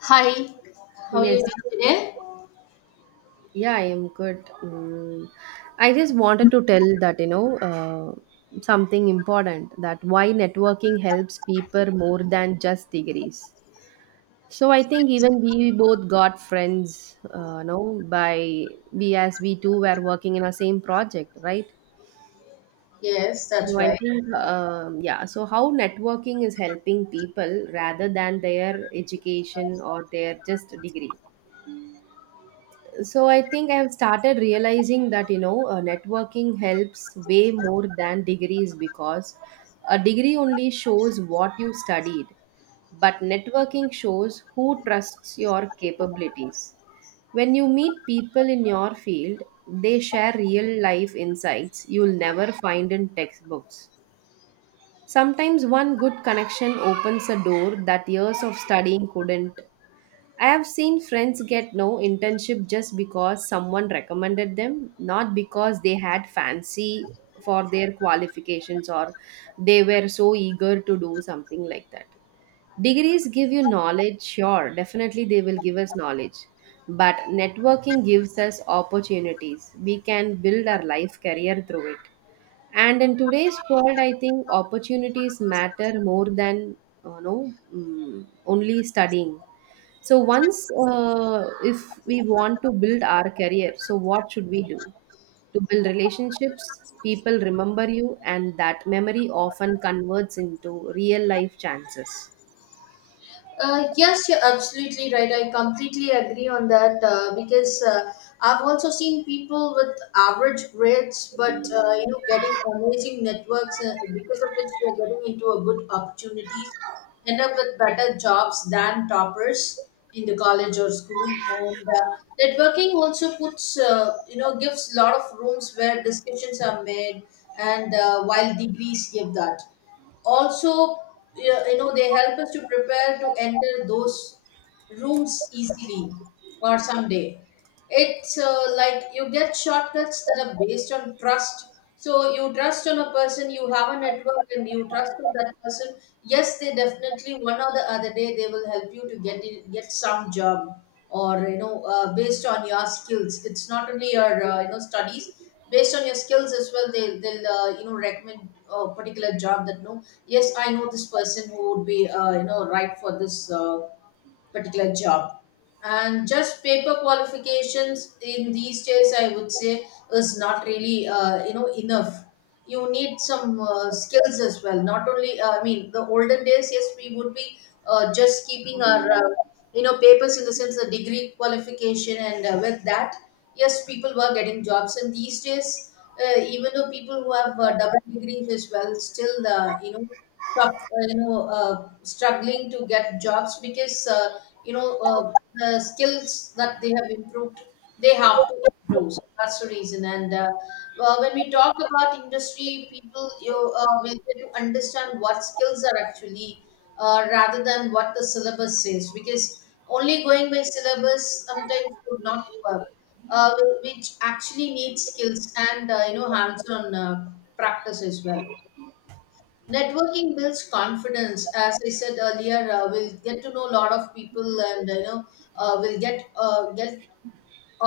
Hi, how are you Yes. doing today? Yeah, I am good. Mm. I just wanted to tell that, something important that why networking helps people more than just degrees. So I think even we both got friends, no, by we as we two were working in a same project, right? Yes, So that's I right. think, yeah, so how networking is helping people rather than their education or their just degree. So I think I have started realizing that networking helps way more than degrees because a degree only shows what you studied, but networking shows who trusts your capabilities. When you meet people in your field, they share real life insights you'll never find in textbooks. Sometimes one good connection opens a door that years of studying couldn't. I have seen friends get no internship just because someone recommended them, not because they had fancy for their qualifications or they were so eager to do something like that. Degrees give you knowledge, sure, definitely they will give us knowledge. But networking gives us opportunities. We can build our life career through it. And in today's world, I think opportunities matter more than only studying. So once if we want to build our career, so what should we do? To build relationships, people remember you, and that memory often converts into real life chances. Yes, you're absolutely right. I completely agree on that, because I've also seen people with average grades, but getting amazing networks because of which they're getting into a good opportunities, end up with better jobs than toppers in the college or school. And networking also puts, gives a lot of rooms where discussions are made, and while degrees give that also, they help us to prepare to enter those rooms easily, or someday it's like you get shortcuts that are based on trust. So you trust on a person, you have a network, and you trust on that person. Yes, they definitely one or the other day they will help you to get in, get some job, or based on your skills, it's not only your studies. Based on your skills as well, they'll recommend a particular job that no, yes, I know this person who would be right for this particular job. And just paper qualifications in these days, I would say, is not really enough. You need some skills as well, not only, I mean the olden days, yes, we would be just keeping our papers, in the sense the degree qualification, and with that, yes, people were getting jobs. And these days, even though people who have double degrees as well, still the, you know sup- uh, you know uh, struggling to get jobs, because the skills that they have improved they have to do, so that's the reason. And when we talk about industry people, you will get to understand what skills are actually, rather than what the syllabus says, because only going by syllabus sometimes would not work. uh, which actually needs skills and hands-on practice as well. Networking builds confidence. As I said earlier, we'll get to know a lot of people. And we'll get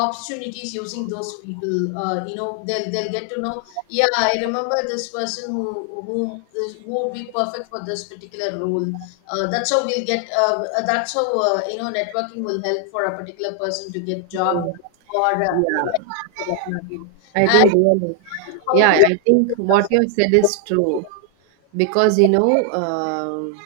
opportunities using those people. They'll get to know, yeah, I remember this person who would be perfect for this particular role. That's how networking will help for a particular person to get job, Mm. or Yeah, for that matter. I think really, And how to... yeah, I think what you have said is true, because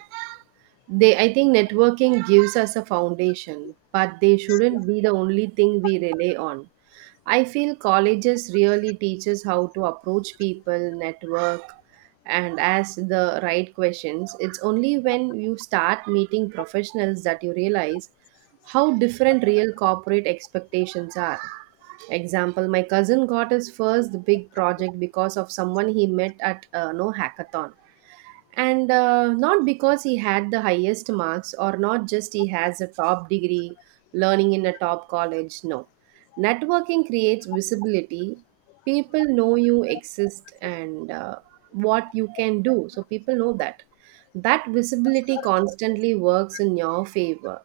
they, I think networking gives us a foundation, but they shouldn't be the only thing we rely on. I feel colleges really teach us how to approach people, network, and ask the right questions. It's only when you start meeting professionals that you realize how different real corporate expectations are. Example, my cousin got his first big project because of someone he met at hackathon, and not because he had the highest marks, or not just he has a top degree learning in a top college. No, networking creates visibility. People know you exist, and what you can do, so people know that that visibility constantly works in your favor,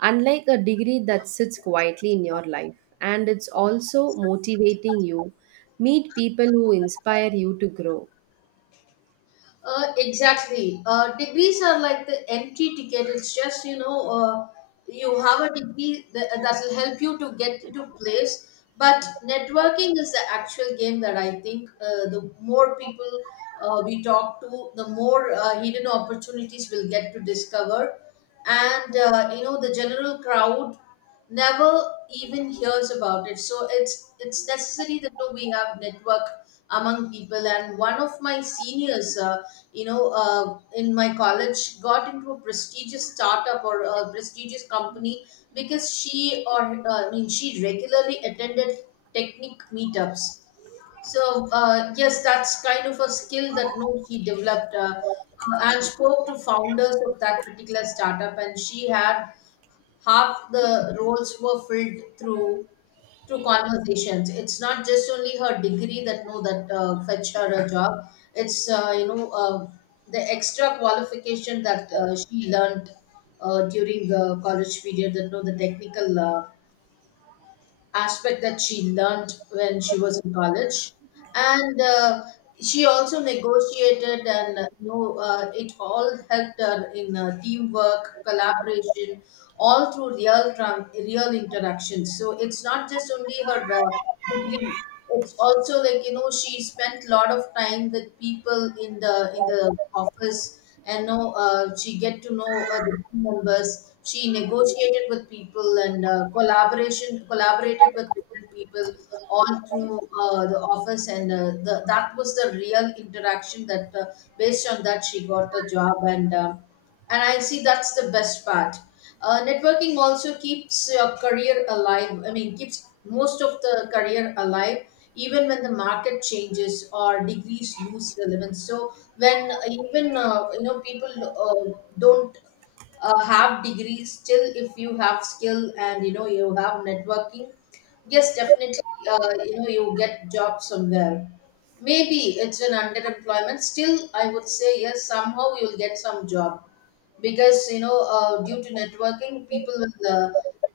unlike a degree that sits quietly in your life. And it's also motivating you, meet people who inspire you to grow. Exactly. Degrees are like the entry ticket. It's just, you have a degree that will help you to get into place. But networking is the actual game, that I think the more people we talk to, the more hidden opportunities we'll get to discover. And, the general crowd never even hears about it. So it's necessary that, we have network among people. And one of my seniors, in my college, got into a prestigious startup or a prestigious company, because she, or, I mean, she regularly attended technique meetups. So, yes, that's kind of a skill that no he developed, and spoke to founders of that particular startup. And she had, half the roles were filled through conversations. It's not just only her degree that no, that fetch her a job. It's the extra qualification that she learned during the college period, that know, the technical aspect that she learned when she was in college. And she also negotiated, and it all helped her in teamwork collaboration, all through real tran real interactions. So it's not just only her degree. It's also like, you know, she spent a lot of time with people in the office. And know, she get to know the team members, she negotiated with people, and collaboration collaborated with different people, all through the office. And that was the real interaction, that based on that she got the job. And, and I see that's the best part. Networking also keeps your career alive, I mean keeps most of the career alive even when the market changes or degrees lose relevance. So when, even, people don't have degrees, still, if you have skill and, you know, you have networking, yes, definitely you get job somewhere. Maybe it's an underemployment, still I would say, yes, somehow you'll get some job. Because, due to networking, people will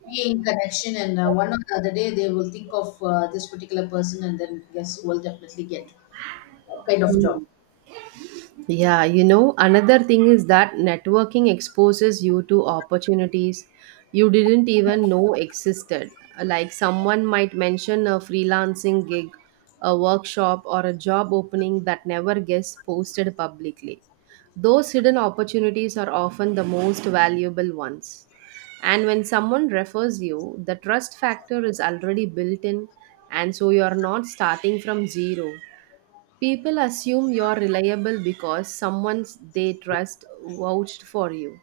be in connection, and one or the other day they will think of this particular person, and then, yes, will definitely get that kind of job. Hmm. Yeah, you know, another thing is that networking exposes you to opportunities you didn't even know existed. Like someone might mention a freelancing gig, a workshop, or a job opening that never gets posted publicly. Those hidden opportunities are often the most valuable ones. And when someone refers you, the trust factor is already built in, and so you are not starting from zero. People assume you're reliable because someone they trust vouched for you.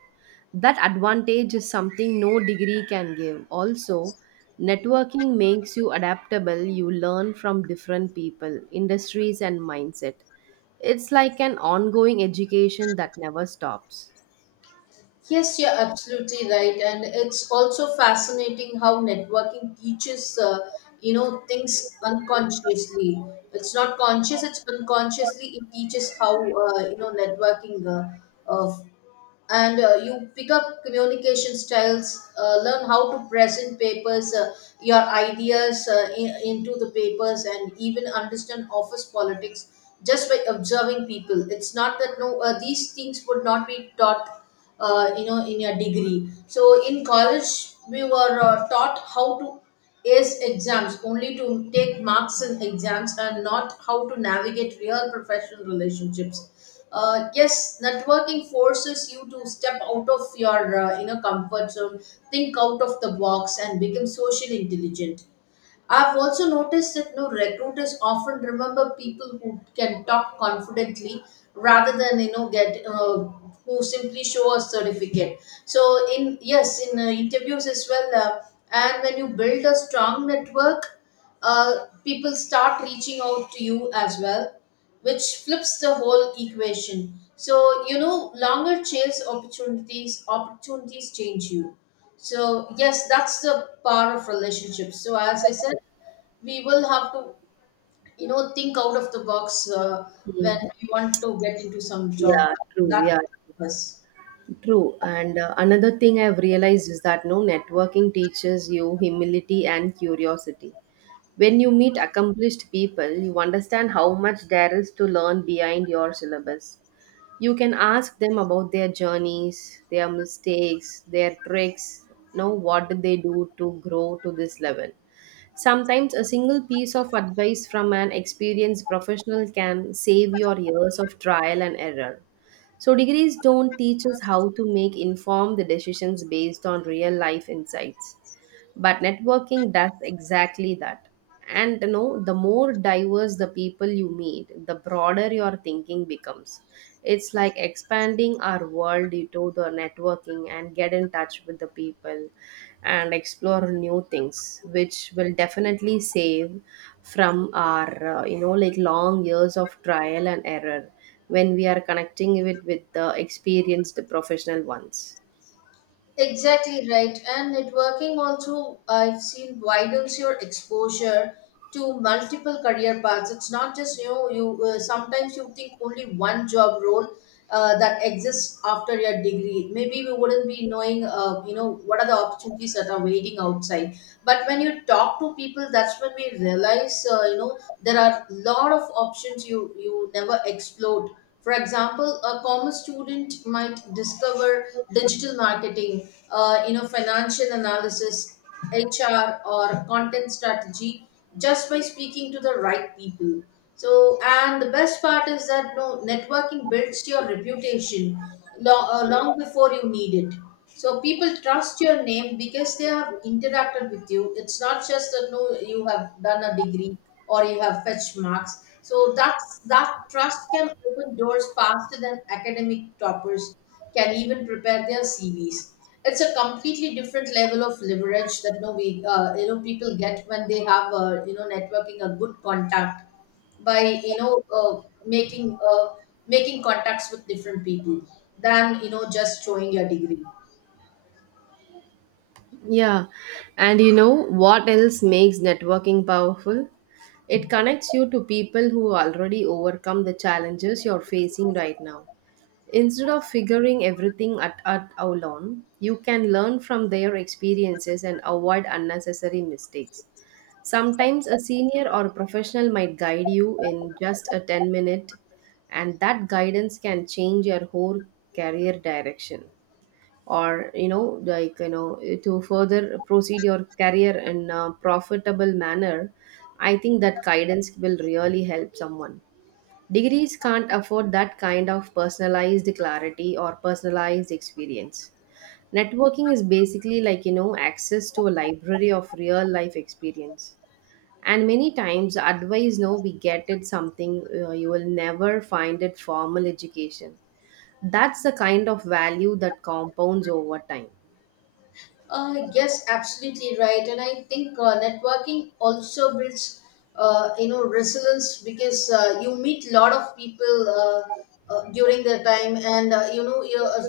That advantage is something no degree can give. Also, networking makes you adaptable. You learn from different people, industries, and mindset. It's like an ongoing education that never stops. Yes, you're absolutely right. And it's also fascinating how networking teaches things unconsciously. It's not conscious, it's unconsciously it teaches how, networking, and you pick up communication styles, learn how to present papers, your ideas, into the papers, and even understand office politics, just by observing people. It's not that no, these things would not be taught in your degree. So in college we were taught how to... Yes, exams, only to take marks in exams, and not how to navigate real professional relationships. Yes, networking forces you to step out of your inner comfort zone, think out of the box, and become socially intelligent. I've also noticed that no, recruiters often remember people who can talk confidently, rather than you know get who simply show a certificate. So in, yes, in interviews as well, and when you build a strong network, people start reaching out to you as well, which flips the whole equation. So, longer chase opportunities, opportunities change you. So yes, that's the power of relationships. So as I said, we will have to, think out of the box, when we want to get into some job. Yeah, true. That Yeah, us... true. And another thing I've realized is that no, networking teaches you humility and curiosity. When you meet accomplished people, you understand how much there is to learn behind your syllabus. You can ask them about their journeys, their mistakes, their tricks, you know, what did they do to grow to this level. Sometimes a single piece of advice from an experienced professional can save your years of trial and error. So, degrees don't teach us how to make informed decisions based on real life insights, but networking does exactly that. And you know, the more diverse the people you meet, the broader your thinking becomes. It's like expanding our world into the networking and get in touch with the people and explore new things, which will definitely save from our you know, like, long years of trial and error, when we are connecting it with the experienced professional ones. Exactly right. And networking also, I've seen, widens your exposure to multiple career paths. It's not just, you know you sometimes you think only one job role that exists after your degree. Maybe we wouldn't be knowing what are the opportunities that are waiting outside. But when you talk to people, that's when we realize there are a lot of options you never explored. For example, a commerce student might discover digital marketing, financial analysis, HR, or content strategy, just by speaking to the right people. So, and the best part is that no, networking builds your reputation long before you need it. So people trust your name because they have interacted with you. It's not just that no, you have done a degree or you have fetched marks. So that's that trust can open doors faster than academic toppers can even prepare their CVs. It's a completely different level of leverage, that no, we people get when they have networking, a good contact, by making contacts with different people, than, you know, just showing your degree. Yeah, and you know what else makes networking powerful? It connects you to people who already overcome the challenges you're facing right now. Instead of figuring everything at our own, you can learn from their experiences and avoid unnecessary mistakes. Sometimes a senior or professional might guide you in just a 10 minute, and that guidance can change your whole career direction, or you know, like, you know, to further proceed your career in a profitable manner. I think that guidance will really help someone. Degrees can't afford that kind of personalized clarity or personalized experience. Networking is basically, like, you know, access to a library of real life experience, and many times advice, no, we get it, something you will never find it formal education. That's the kind of value that compounds over time. Yes, absolutely right. And I think networking also builds, resilience, because you meet a lot of people during their time, and uh, you know, you uh,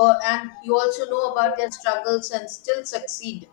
uh, and you also know about their struggles and still succeed,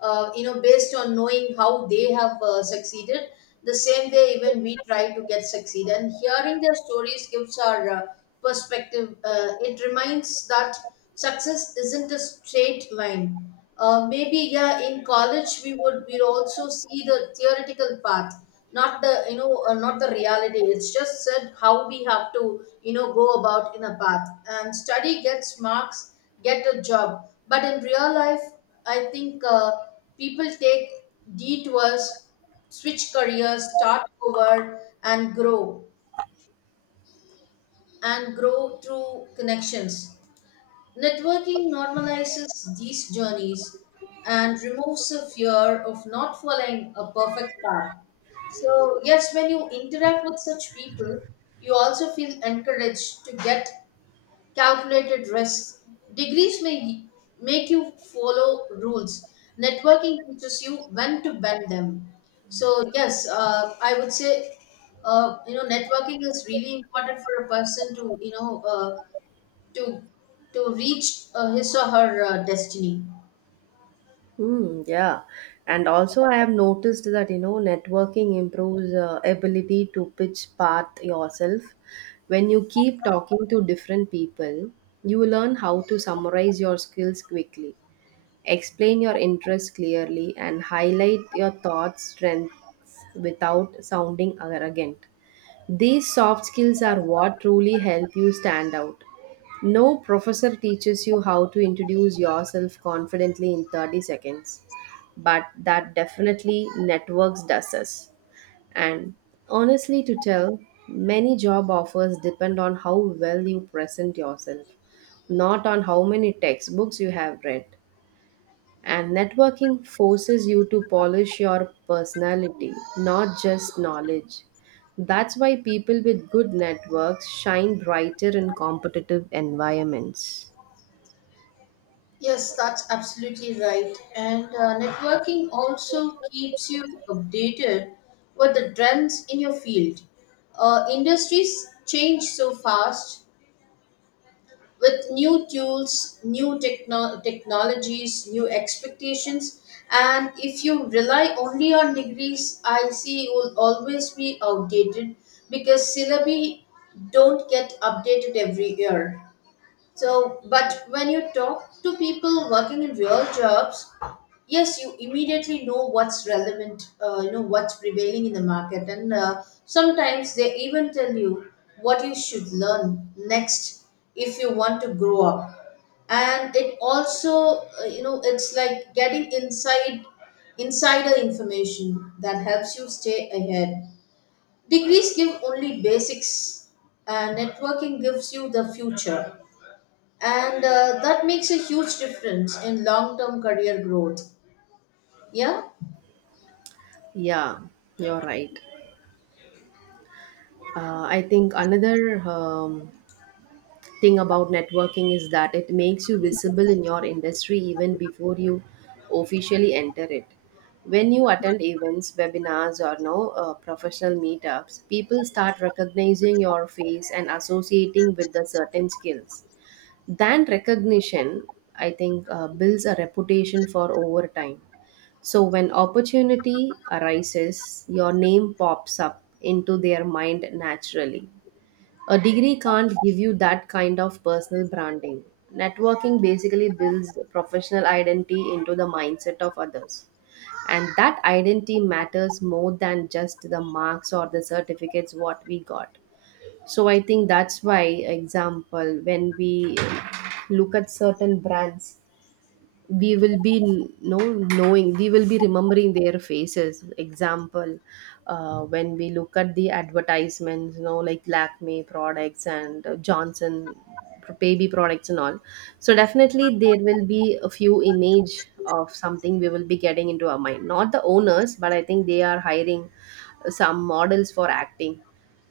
based on knowing how they have succeeded. The same way, even we try to get succeed, and hearing their stories gives our perspective. It reminds that success isn't a straight line. Maybe, yeah, in college we also see the theoretical path, not the, not the reality. It's just said how we have to, go about in a path and study, gets marks, get a job. But in real life, I think people take detours, switch careers, start over, and grow through connections. Networking normalizes these journeys and removes the fear of not following a perfect path. So, yes, when you interact with such people, you also feel encouraged to get calculated risks. Degrees may make you follow rules. Networking teaches you when to bend them. So yes, I would say networking is really important for a person to, to reach his or her destiny. Mm, yeah. And also, I have noticed that, you know, networking improves ability to pitch path yourself. When you keep talking to different people, you learn how to summarize your skills quickly, explain your interests clearly, and highlight your thoughts, strengths without sounding arrogant. These soft skills are what truly help you stand out. No professor teaches you how to introduce yourself confidently in 30 seconds, but that definitely networks does us. And honestly, to tell, many job offers depend on how well you present yourself, not on how many textbooks you have read. And networking forces you to polish your personality, not just knowledge. That's why people with good networks shine brighter in competitive environments. Yes, that's absolutely right. And networking also keeps you updated with the trends in your field. Industries change so fast, with new tools, new technologies, new expectations. And if you rely only on degrees, I see you will always be outdated because syllabi don't get updated every year. So, but when you talk to people working in real jobs, yes, you immediately know what's relevant, what's prevailing in the market, and sometimes they even tell you what you should learn next if you want to grow up. And it also, it's like getting inside insider information that helps you stay ahead. Degrees give only basics, and networking gives you the future. And that makes a huge difference in long term career growth, yeah. Yeah, you're right. I think another thing about networking is that it makes you visible in your industry even before you officially enter it. When you attend events, webinars, or no professional meetups, people start recognizing your face and associating with the certain skills. That recognition, I think, builds a reputation for over time. So when opportunity arises, your name pops up into their mind naturally. A degree can't give you that kind of personal branding. Networking basically builds professional identity into the mindset of others. And that identity matters more than just the marks or the certificates what we got. So I think that's why, example, when we look at certain brands, we will be, no, knowing, we will be remembering their faces. Example, when we look at the advertisements, you know, like Lakme products and Johnson baby products and all, so definitely there will be a few image of something we will be getting into our mind, not the owners, but I think they are hiring some models for acting.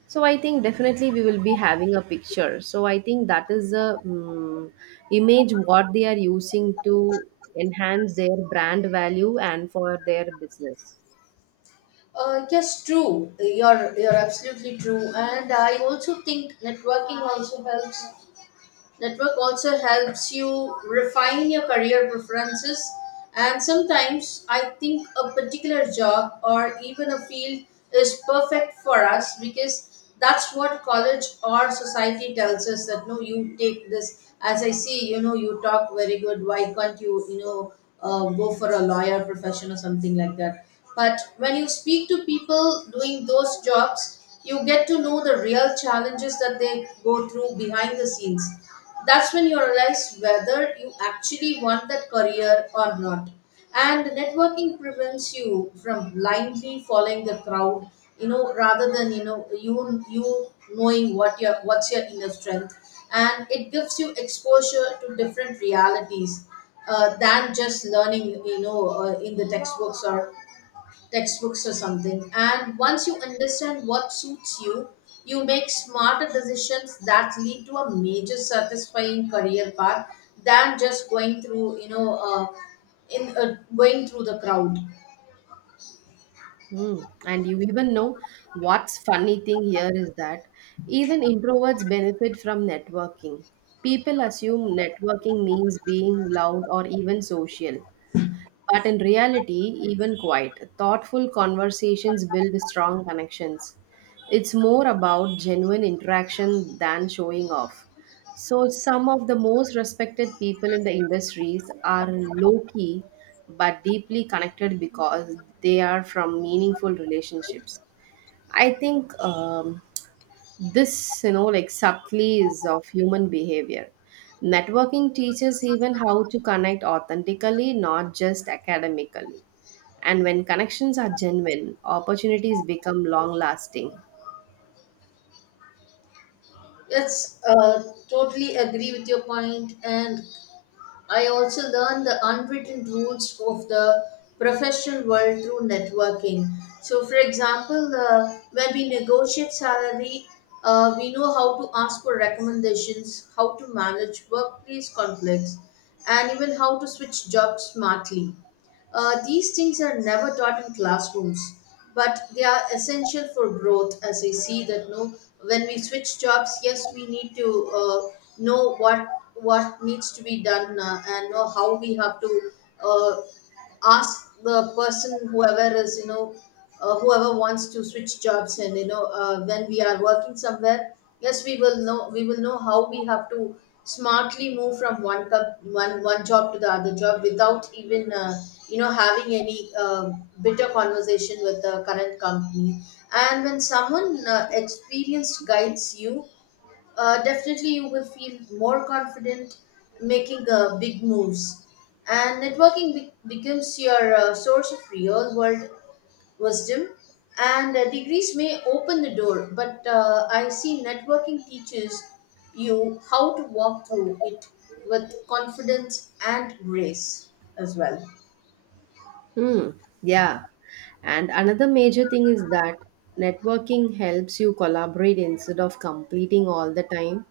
So I think definitely we will be having a picture. So I think that is a image what they are using to enhance their brand value and for their business. Yes, true. You're absolutely true, and I also think network also helps you refine your career preferences, and sometimes I think a particular job or even a field is perfect for us because that's what college or society tells us that, no, you take this. As I see, you know, you talk very good. Why can't you, go for a lawyer profession or something like that? But when you speak to people doing those jobs, you get to know the real challenges that they go through behind the scenes. That's when you realize whether you actually want that career or not, and networking prevents you from blindly following the crowd, you know, rather than, you know you you knowing what your what's your inner strength. And it gives you exposure to different realities, than just learning, you know, in the textbooks or textbooks or something. And once you understand what suits you, you make smarter decisions that lead to a major satisfying career path than just going through, you know, in going through the crowd. Mm. And you even know what's funny thing here is that even introverts benefit from networking. People assume networking means being loud or even social, but in reality, even quiet, thoughtful conversations build strong connections. It's more about genuine interaction than showing off. So, some of the most respected people in the industries are low key but deeply connected because they are from meaningful relationships. I think this, you know, like, subtleties of human behavior, networking teaches even how to connect authentically, not just academically. And when connections are genuine, opportunities become long lasting. Yes, totally agree with your point, and I also learned the unwritten rules of the professional world through networking. So, for example, when we negotiate salary, we know how to ask for recommendations, how to manage workplace conflicts, and even how to switch jobs smartly. These things are never taught in classrooms, but they are essential for growth. As I see that, no, when we switch jobs, yes, we need to know what needs to be done, and know how we have to uh, ask the person whoever is, you know, whoever wants to switch jobs. And you know, when we are working somewhere, yes, we will know how we have to smartly move from one cup, one one job to the other job without even, you know, having any, bitter conversation with the current company. And when someone, experienced guides you, definitely you will feel more confident making, big moves, and networking becomes your, source of real world wisdom. And degrees may open the door, but I see networking teaches you how to walk through it with confidence and grace as well. Hmm. Yeah. And another major thing is that networking helps you collaborate instead of competing all the time.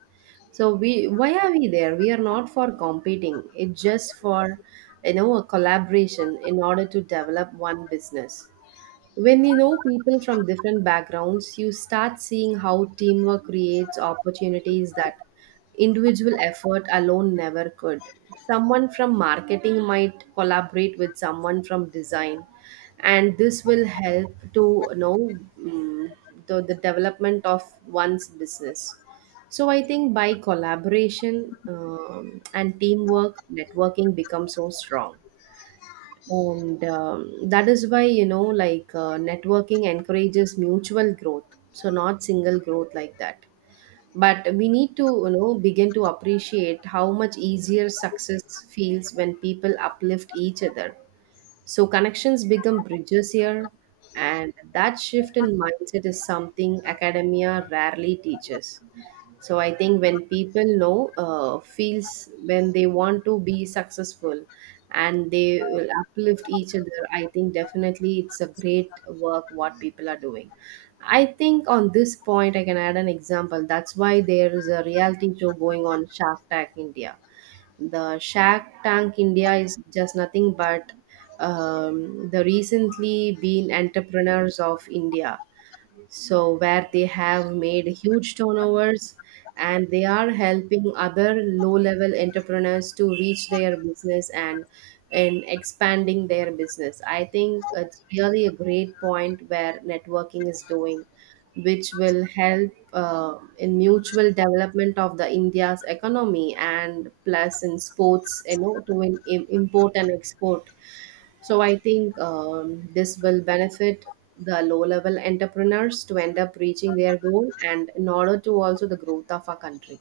So we, why are we there? We are not for competing. It's just for, you know, a collaboration in order to develop one business. When you know people from different backgrounds, you start seeing how teamwork creates opportunities that individual effort alone never could. Someone from marketing might collaborate with someone from design, and this will help to, you know, the development of one's business. So I think by collaboration and teamwork, networking becomes so strong. And that is why, you know, like, networking encourages mutual growth, so not single growth like that, but we need to, you know, begin to appreciate how much easier success feels when people uplift each other. So connections become bridges here, and that shift in mindset is something academia rarely teaches. So I think when people know, feels when they want to be successful and they will uplift each other, I think definitely it's a great work what people are doing. I think on this point, I can add an example. That's why there is a reality show going on, Shark Tank India. The Shark Tank India is just nothing but the recently been entrepreneurs of India, so where they have made huge turnovers, and they are helping other low level entrepreneurs to reach their business and in expanding their business. I think it's really a great point where networking is doing, which will help in mutual development of the India's economy, and plus in sports, you know, to import and export. So I think this will benefit the low-level entrepreneurs to end up reaching their goal, and in order to also the growth of our country.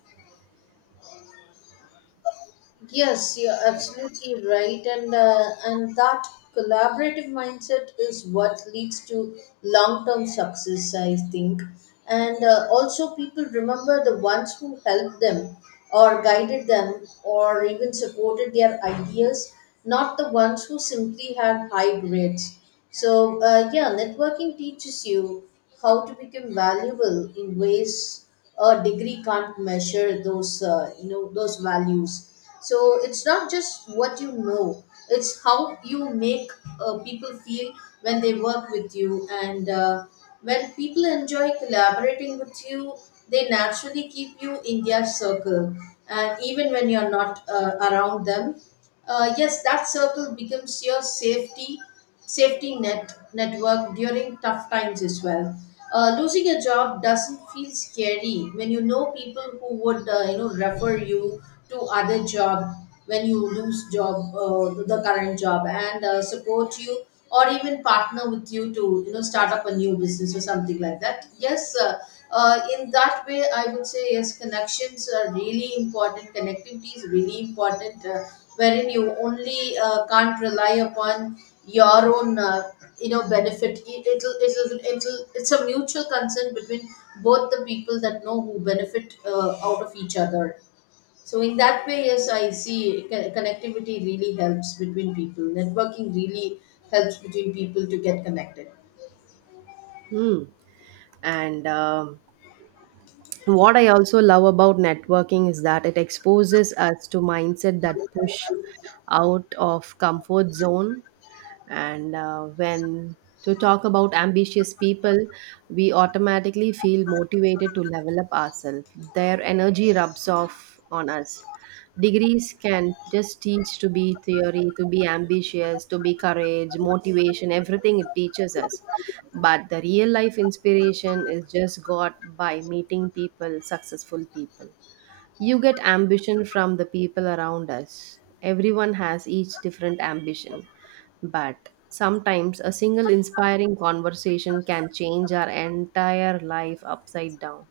Yes, you're absolutely right, and and that collaborative mindset is what leads to long-term success, I think. And also, people remember the ones who helped them, or guided them, or even supported their ideas, not the ones who simply had high grades. So, yeah, networking teaches you how to become valuable in ways a degree can't measure those, those values. So it's not just what you know, it's how you make, people feel when they work with you. And when people enjoy collaborating with you, they naturally keep you in their circle, and even when you're not, around them, yes, that circle becomes your safety net network during tough times as well. Losing a job doesn't feel scary when you know people who would, you know, refer you to other job when you lose job, the current job, and support you or even partner with you to, you know, start up a new business or something like that. Yes. In that way, I would say yes, connections are really important. Connectivity is really important. Wherein you only, can't rely upon your own, benefit. It'll it's a mutual concern between both the people that know who benefit, out of each other. So in that way, yes, I see connectivity really helps between people. Networking really helps between people to get connected. Hmm. And what I also love about networking is that it exposes us to mindset that push out of comfort zone. And when to talk about ambitious people, we automatically feel motivated to level up ourselves. Their energy rubs off on us. Degrees can just teach to be theory, to be ambitious, to be courage, motivation, everything it teaches us. But the real life inspiration is just got by meeting people, successful people. You get ambition from the people around us. Everyone has each different ambition, but sometimes a single inspiring conversation can change our entire life upside down.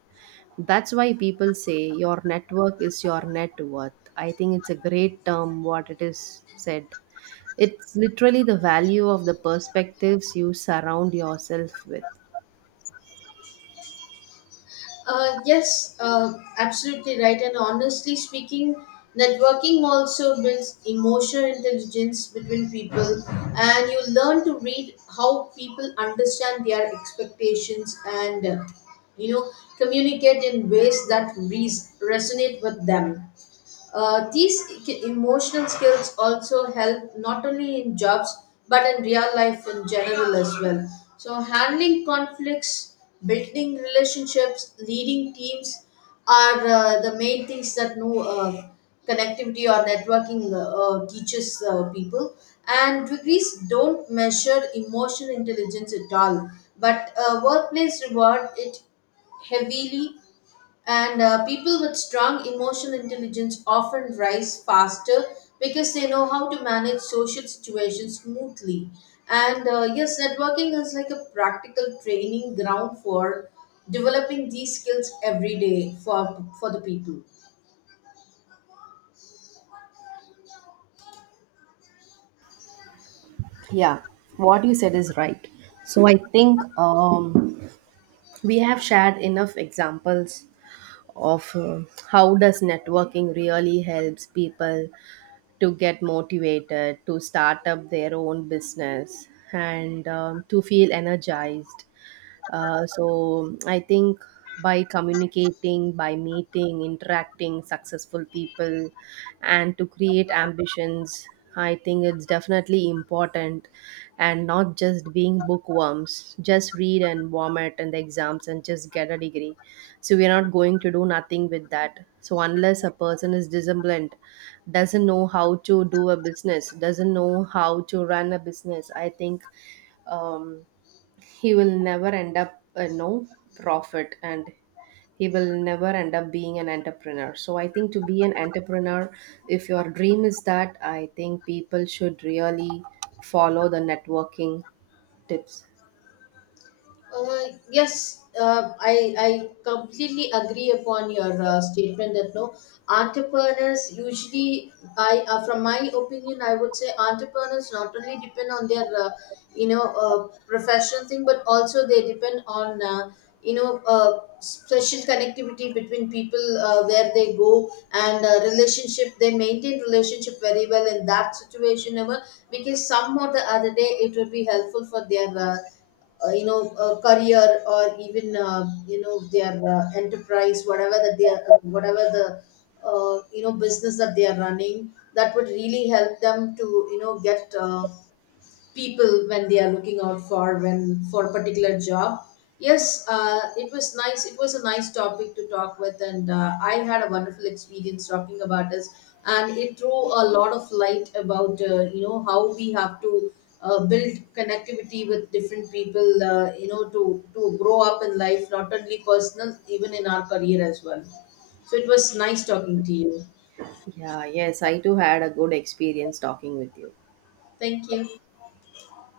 That's why people say your network is your net worth. I think it's a great term, what it is said. It's literally the value of the perspectives you surround yourself with. Yes, absolutely right. And honestly speaking, networking also builds emotional intelligence between people, and you learn to read how people understand their expectations, and you know communicate in ways that resonate with them. These emotional skills also help not only in jobs but in real life in general as well. So, handling conflicts, building relationships, leading teams are, the main things that, no, connectivity or networking, teaches, people. And degrees don't measure emotional intelligence at all, but workplace reward it heavily, and people with strong emotional intelligence often rise faster because they know how to manage social situations smoothly. And yes, networking is like a practical training ground for developing these skills every day for the people. Yeah, what you said is right. So I think we have shared enough examples of how does networking really helps people to get motivated to start up their own business, and to feel energized. So I think by communicating, by meeting, interacting successful people, and to create ambitions, I think it's definitely important, and not just being bookworms. Just read and vomit in the exams and just get a degree. So we're not going to do nothing with that. So unless a person is disciplined, doesn't know how to do a business, doesn't know how to run a business, I think um he will never end up a, no, profit, and he will never end up being an entrepreneur. So I think, to be an entrepreneur, if your dream is that, I think people should really follow the networking tips. Uh, yes, I completely agree upon your, statement that, no, entrepreneurs usually I from my opinion I would say entrepreneurs not only depend on their, professional thing, but also they depend on, special connectivity between people, where they go, and relationship, they maintain relationship very well in that situation ever, because some or the other day it would be helpful for their, a career, or even, their, enterprise, whatever that they are, whatever the, business that they are running, that would really help them to, you know, get, people when they are looking out for, when for a particular job. Yes, it was nice, it was a nice topic to talk with, and I had a wonderful experience talking about this, and it threw a lot of light about, how we have to, build connectivity with different people, to grow up in life, not only personal, even in our career as well. So it was nice talking to you. Yeah, yes, I too had a good experience talking with you. Thank you.